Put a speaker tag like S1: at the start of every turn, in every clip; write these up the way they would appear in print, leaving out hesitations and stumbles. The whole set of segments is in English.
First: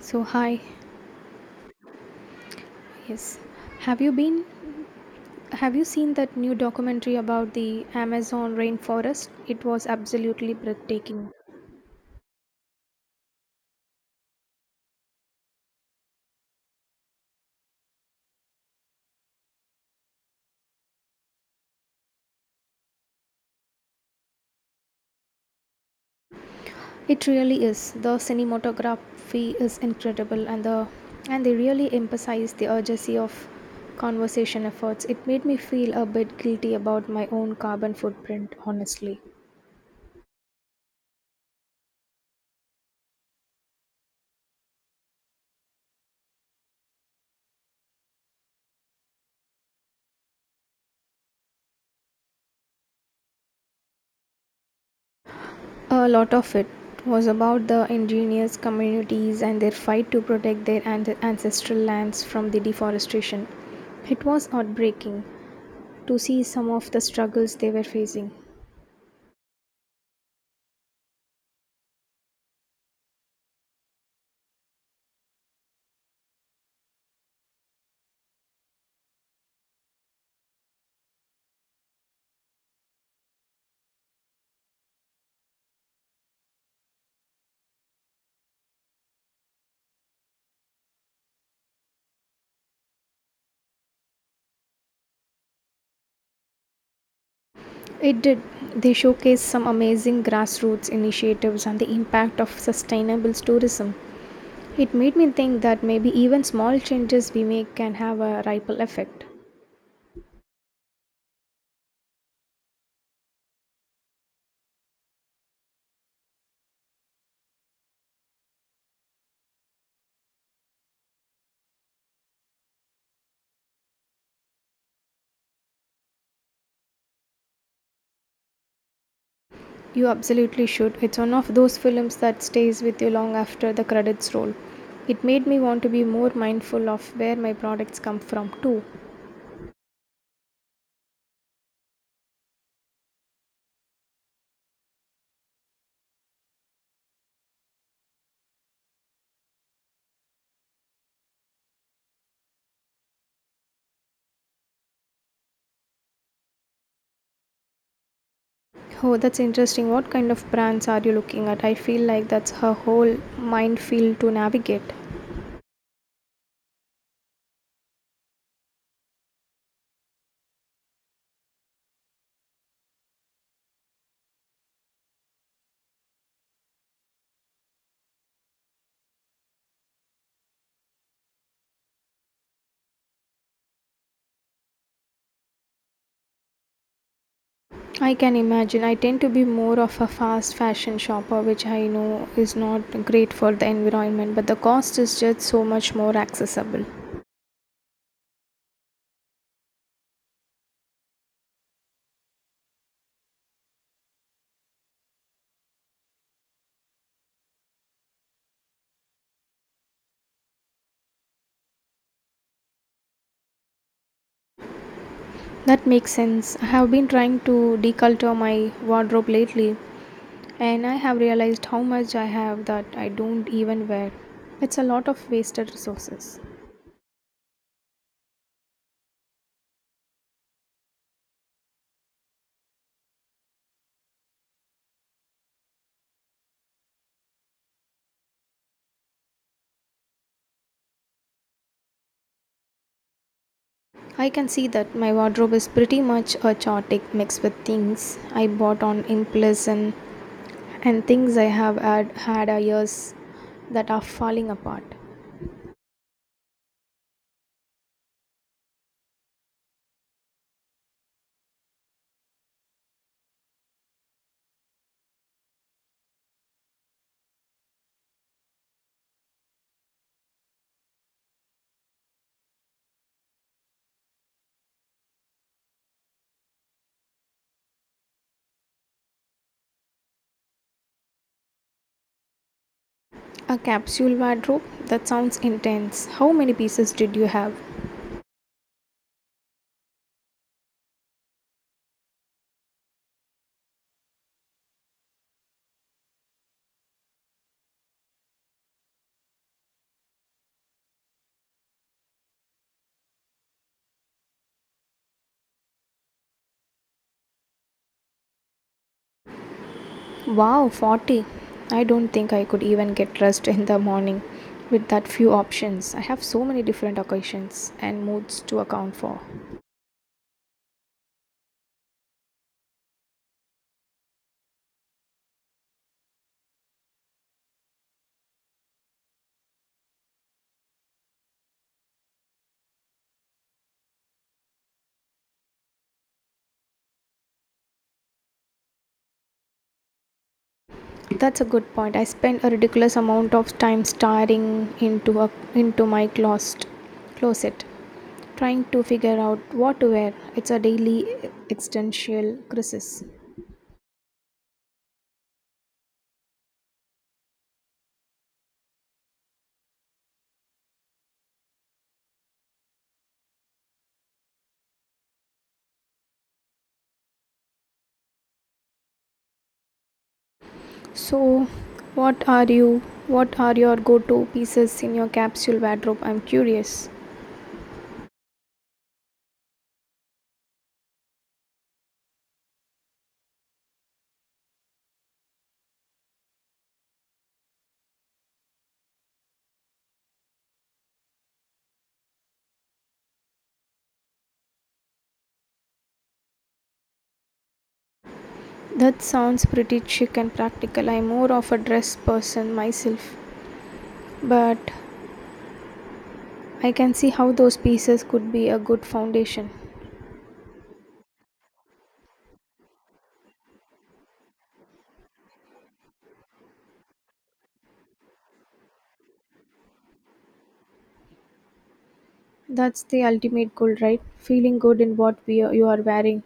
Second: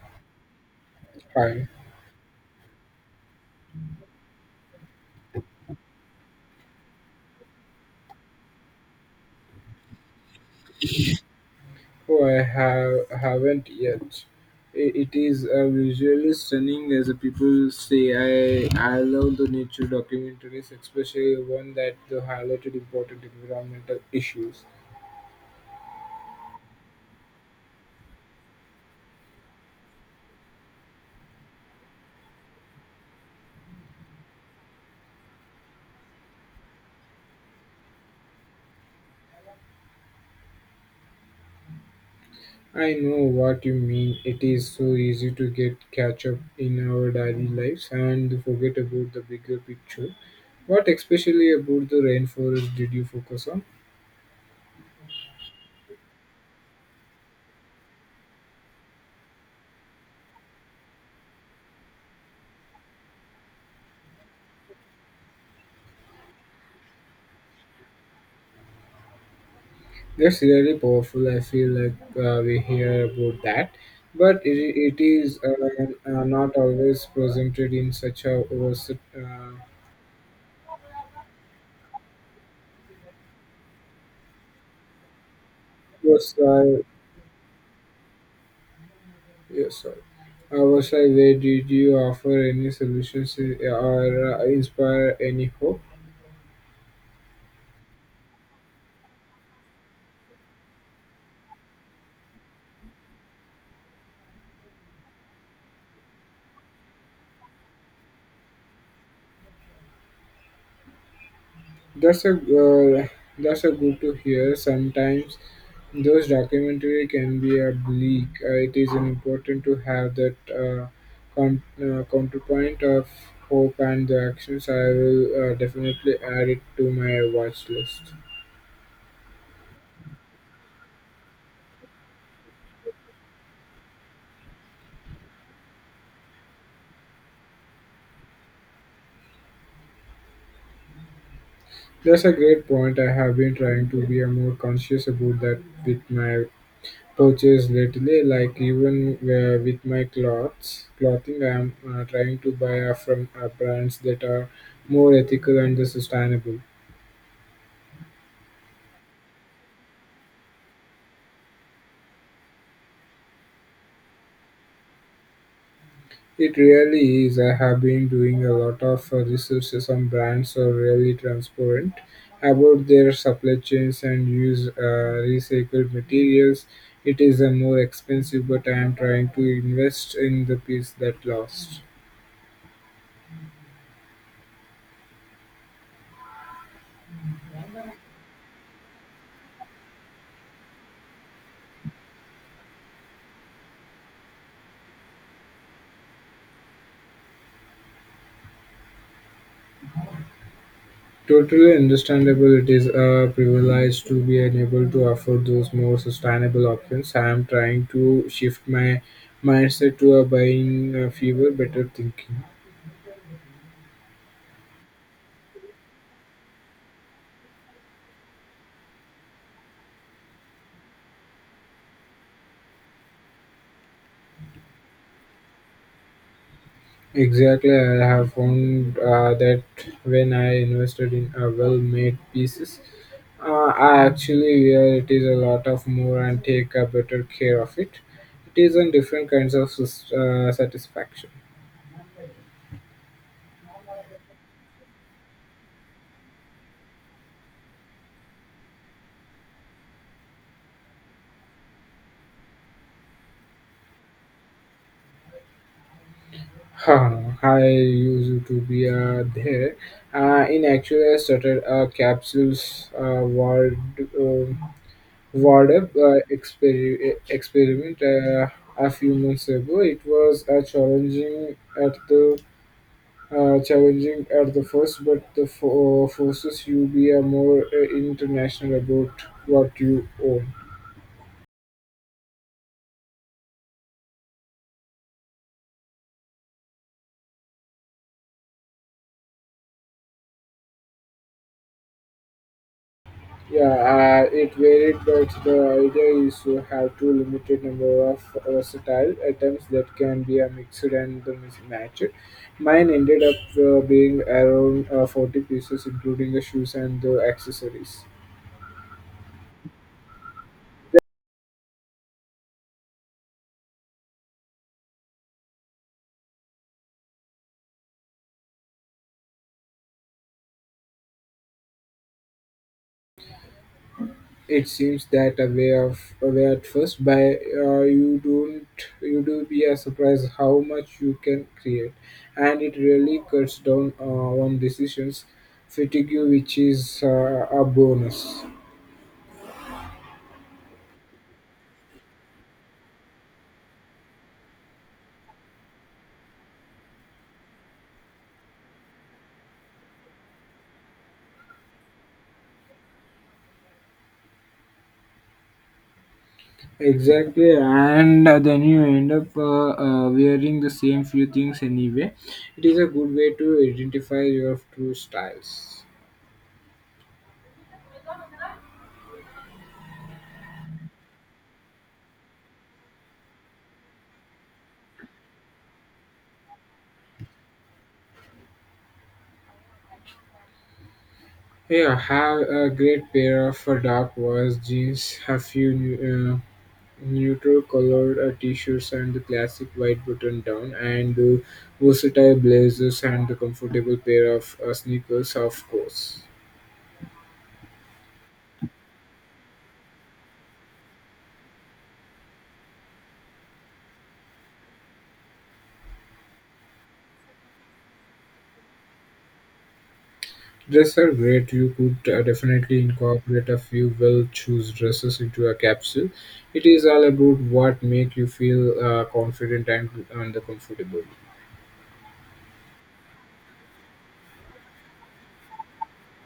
S1: So hi,
S2: Hi.
S1: yes. Have you been have you seen that new documentary about the Amazon rainforest? It was absolutely breathtaking.
S2: Oh, I have haven't yet. It is visually stunning, as the people say. I love the nature documentaries, especially one that the highlighted important environmental issues.
S1: It really is. The cinematography is incredible and they really emphasize the urgency of conservation efforts. It made me feel a bit guilty about my own carbon footprint, honestly.
S2: I know what you mean. It is so easy to get catch up in our daily lives and forget about the bigger picture. What especially about the rainforest did you focus on?
S1: A lot of it was about the indigenous communities and their fight to protect their ancestral lands from the deforestation. It was heartbreaking to see some of the struggles they were facing.
S2: That's really powerful. I feel like we hear about that, but it is not always presented in such a was yes, sorry. Was I where did you offer any solutions or inspire any hope?
S1: It did. They showcased some amazing grassroots initiatives and the impact of sustainable tourism. It made me think that maybe even small changes we make can have a ripple effect.
S2: That's a uh, that's a good to hear. Sometimes those documentary can be a bleak. It is an important to have that counterpoint of hope and the actions. I will definitely add it to my watch list.
S1: You absolutely should. It's one of those films that stays with you long after the credits roll. It made me want to be more mindful of where my products come from, too.
S2: That's a great point. I have been trying to be a more conscious about that with my purchase lately. Like even with my clothing, I am trying to buy from brands that are more ethical and sustainable.
S1: Oh, that's interesting. What kind of brands are you looking at? I feel like that's her whole minefield to navigate.
S2: It really is. I have been doing a lot of research. Some brands are really transparent about their supply chains and use recycled materials. It is a more expensive, but I am trying to invest in the piece that lasts.
S1: I can imagine. I tend to be more of a fast fashion shopper, which I know is not great for the environment, but the cost is just so much more accessible.
S2: Totally understandable. It is a privilege to be able to afford those more sustainable options. I am trying to shift my mindset to a buying fewer, better thinking.
S1: That makes sense. I have been trying to deculture my wardrobe lately, and I have realized how much I have that I don't even wear. It's a lot of wasted resources.
S2: Exactly, I have found that when I invested in a well-made pieces, I actually wear it is a lot of more and take a better care of it. It is in different kinds of satisfaction.
S1: I can see that my wardrobe is pretty much a chaotic mix with things I bought on impulse and things I have had a years that are falling apart.
S2: Huh, I used to be there. In actually, I started a capsules um wardrobe experiment a few months ago. It was a at the challenging at the first, but the forces you be a more international about what you own.
S1: A capsule wardrobe? That sounds intense. How many pieces did you have?
S2: Yeah, it varied, but the idea is to have two limited number of versatile items that can be a mixed and the mismatched. Mine ended up being around 40 pieces, including the shoes and the accessories.
S1: Wow, 40. I don't think I could even get dressed in the morning with that few options. I have so many different occasions and moods to account for.
S2: It seems that away of away at first, but you don't you do be a surprise how much you can create, and it really cuts down on decisions fatigue, which is a bonus.
S1: That's a good point. I spend a ridiculous amount of time staring into my closet, trying to figure out what to wear. It's a daily existential crisis.
S2: Exactly, and then you end up wearing the same few things anyway. It is a good way to identify your true styles.
S1: So, what are you? What are your go-to pieces in your capsule wardrobe? I'm curious.
S2: Yeah, have a great pair of dark wash jeans, a few neutral-colored t-shirts and the classic white button-down, and versatile blazers and the comfortable pair of sneakers, of course.
S1: That sounds pretty chic and practical. I'm more of a dress person myself, but I can see how those pieces could be a good foundation.
S2: Dresses are great. You could definitely incorporate a few well-chosen dresses into a capsule. It is all about what make you feel confident and comfortable.
S1: That's the ultimate goal, right? Feeling good in what you are wearing.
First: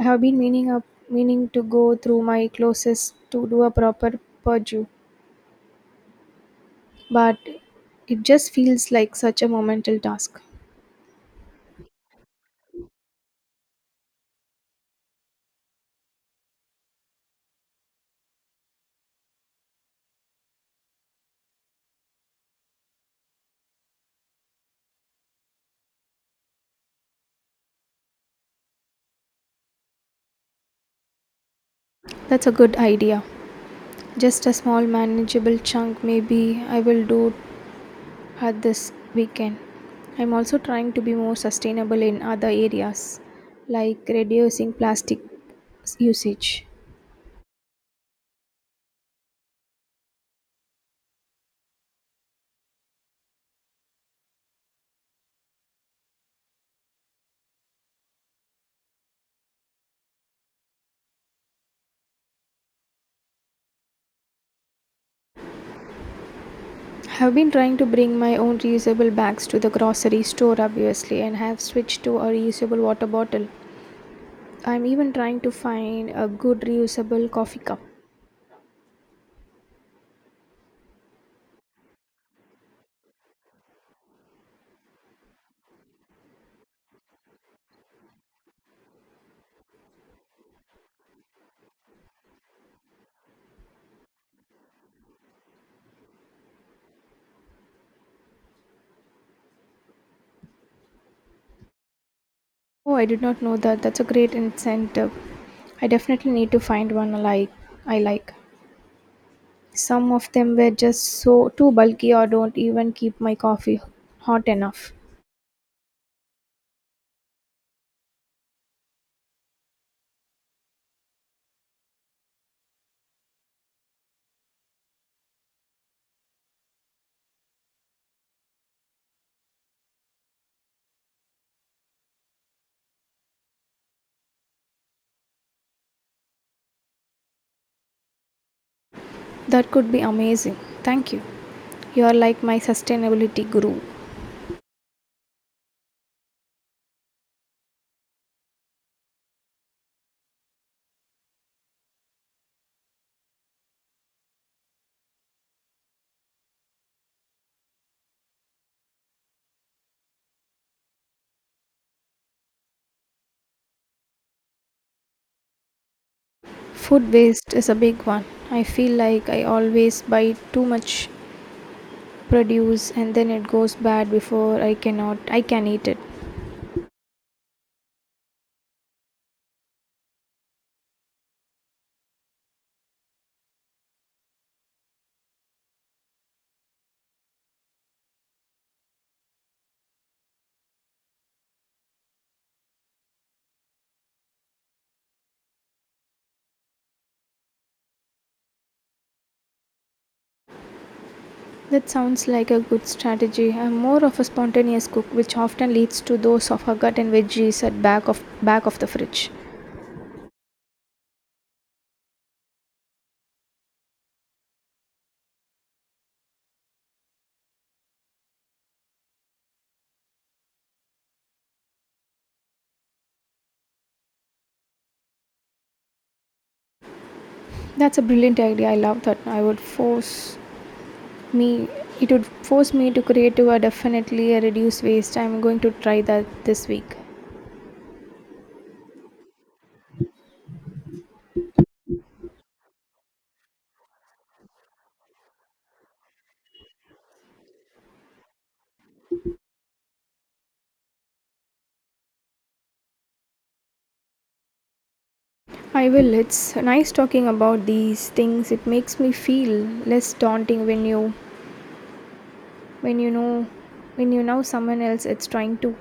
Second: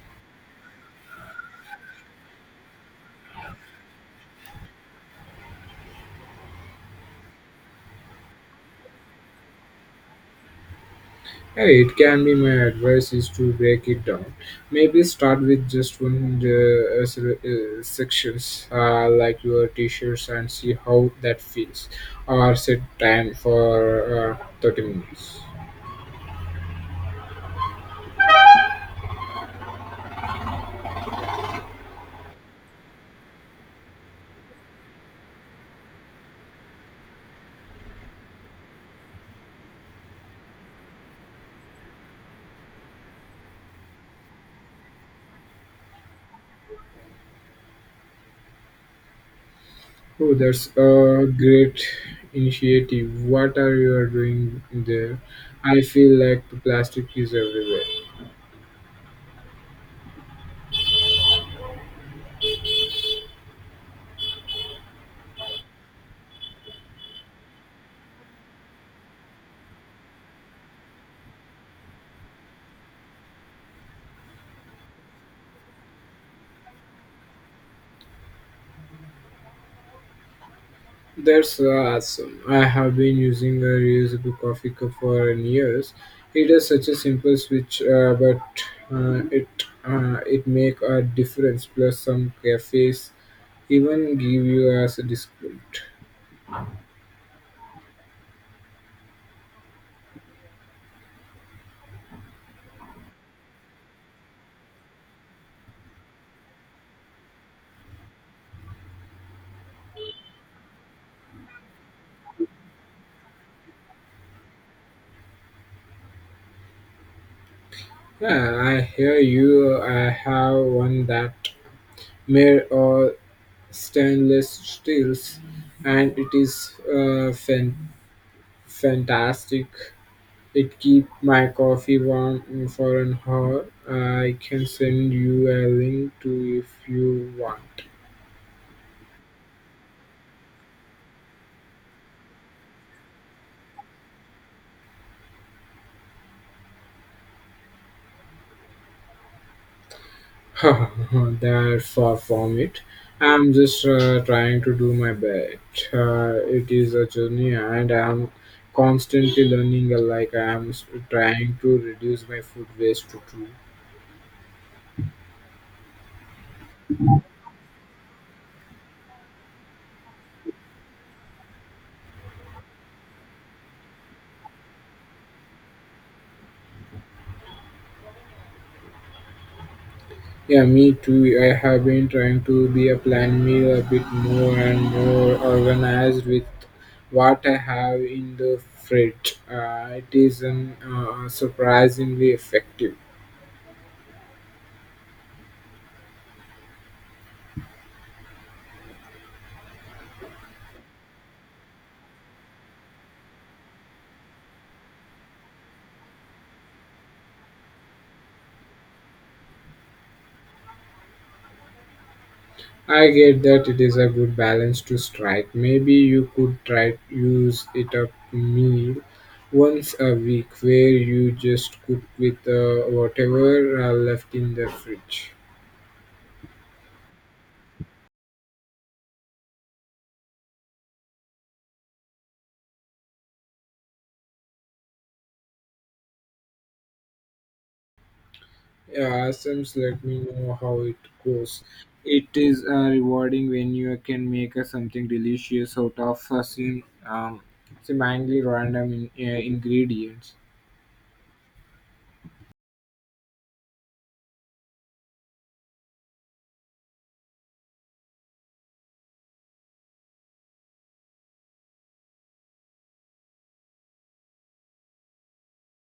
S1: I have been meaning to go through my closest to do a proper purge, but it just feels like such a monumental task.
S2: Hey, it can be. My advice is to break it down. Maybe start with just one sections, like your t-shirts, and see how that feels. Or set time for 30 minutes.
S1: That's a good idea. Just a small manageable chunk maybe I will do had this weekend. I'm also trying to be more sustainable in other areas, like reducing plastic usage.
S2: Oh, that's a great initiative. What are you doing there? I feel like plastic is everywhere.
S1: Have been trying to bring my own reusable bags to the grocery store, obviously, and have switched to a reusable water bottle. I'm even trying to find a good reusable coffee cup.
S2: That's awesome. I have been using a reusable coffee cup for years. It is such a simple switch, but uh, it it make a difference. Plus, some cafes even give you as a discount.
S1: Oh, I did not know that. That's a great incentive. I definitely need to find one I like. Some of them were just so too bulky or don't even keep my coffee hot enough.
S2: Yeah, I hear you. I have one that made of stainless steels, and it is fantastic. It keep my coffee warm for an hour. I can send you a link to if you want.
S1: That could be amazing. Thank you. You are like my sustainability guru.
S2: That's far from it. I'm just trying to do my best. It is a journey, and I'm constantly learning. Like trying to reduce my food waste to two.
S1: Food waste is a big one. I feel like I always buy too much produce and then it goes bad before I cannot I can eat it.
S2: Yeah, me too. I have been trying to be a plan meal a bit more and more organized with what I have in the fridge. It is an, surprisingly effective.
S1: That sounds like a good strategy. I'm more of a spontaneous cook which often leads to those of gut and veggies at back of the fridge.
S2: I get that it is a good balance to strike. Maybe you could try to use it up meal once a week where you just cook with whatever left in the fridge.
S1: That's a brilliant idea. I love that. I would force me It would force me to create a definitely a reduce waste. I'm going to try that this week.
S2: Yeah, Sims, let me know how it goes. It is rewarding when you can make something delicious out of seemingly random ingredients.
S1: I will. It's nice talking about these things. It makes me feel less daunting when you know when you know someone else it's trying to.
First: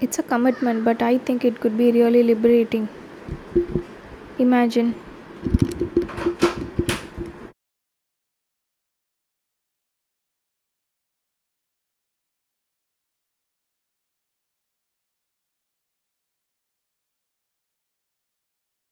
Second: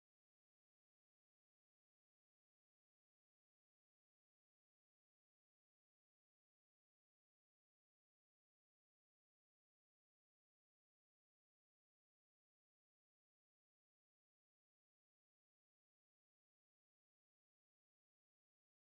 S1: It's a commitment, but I think it could be really liberating. Imagine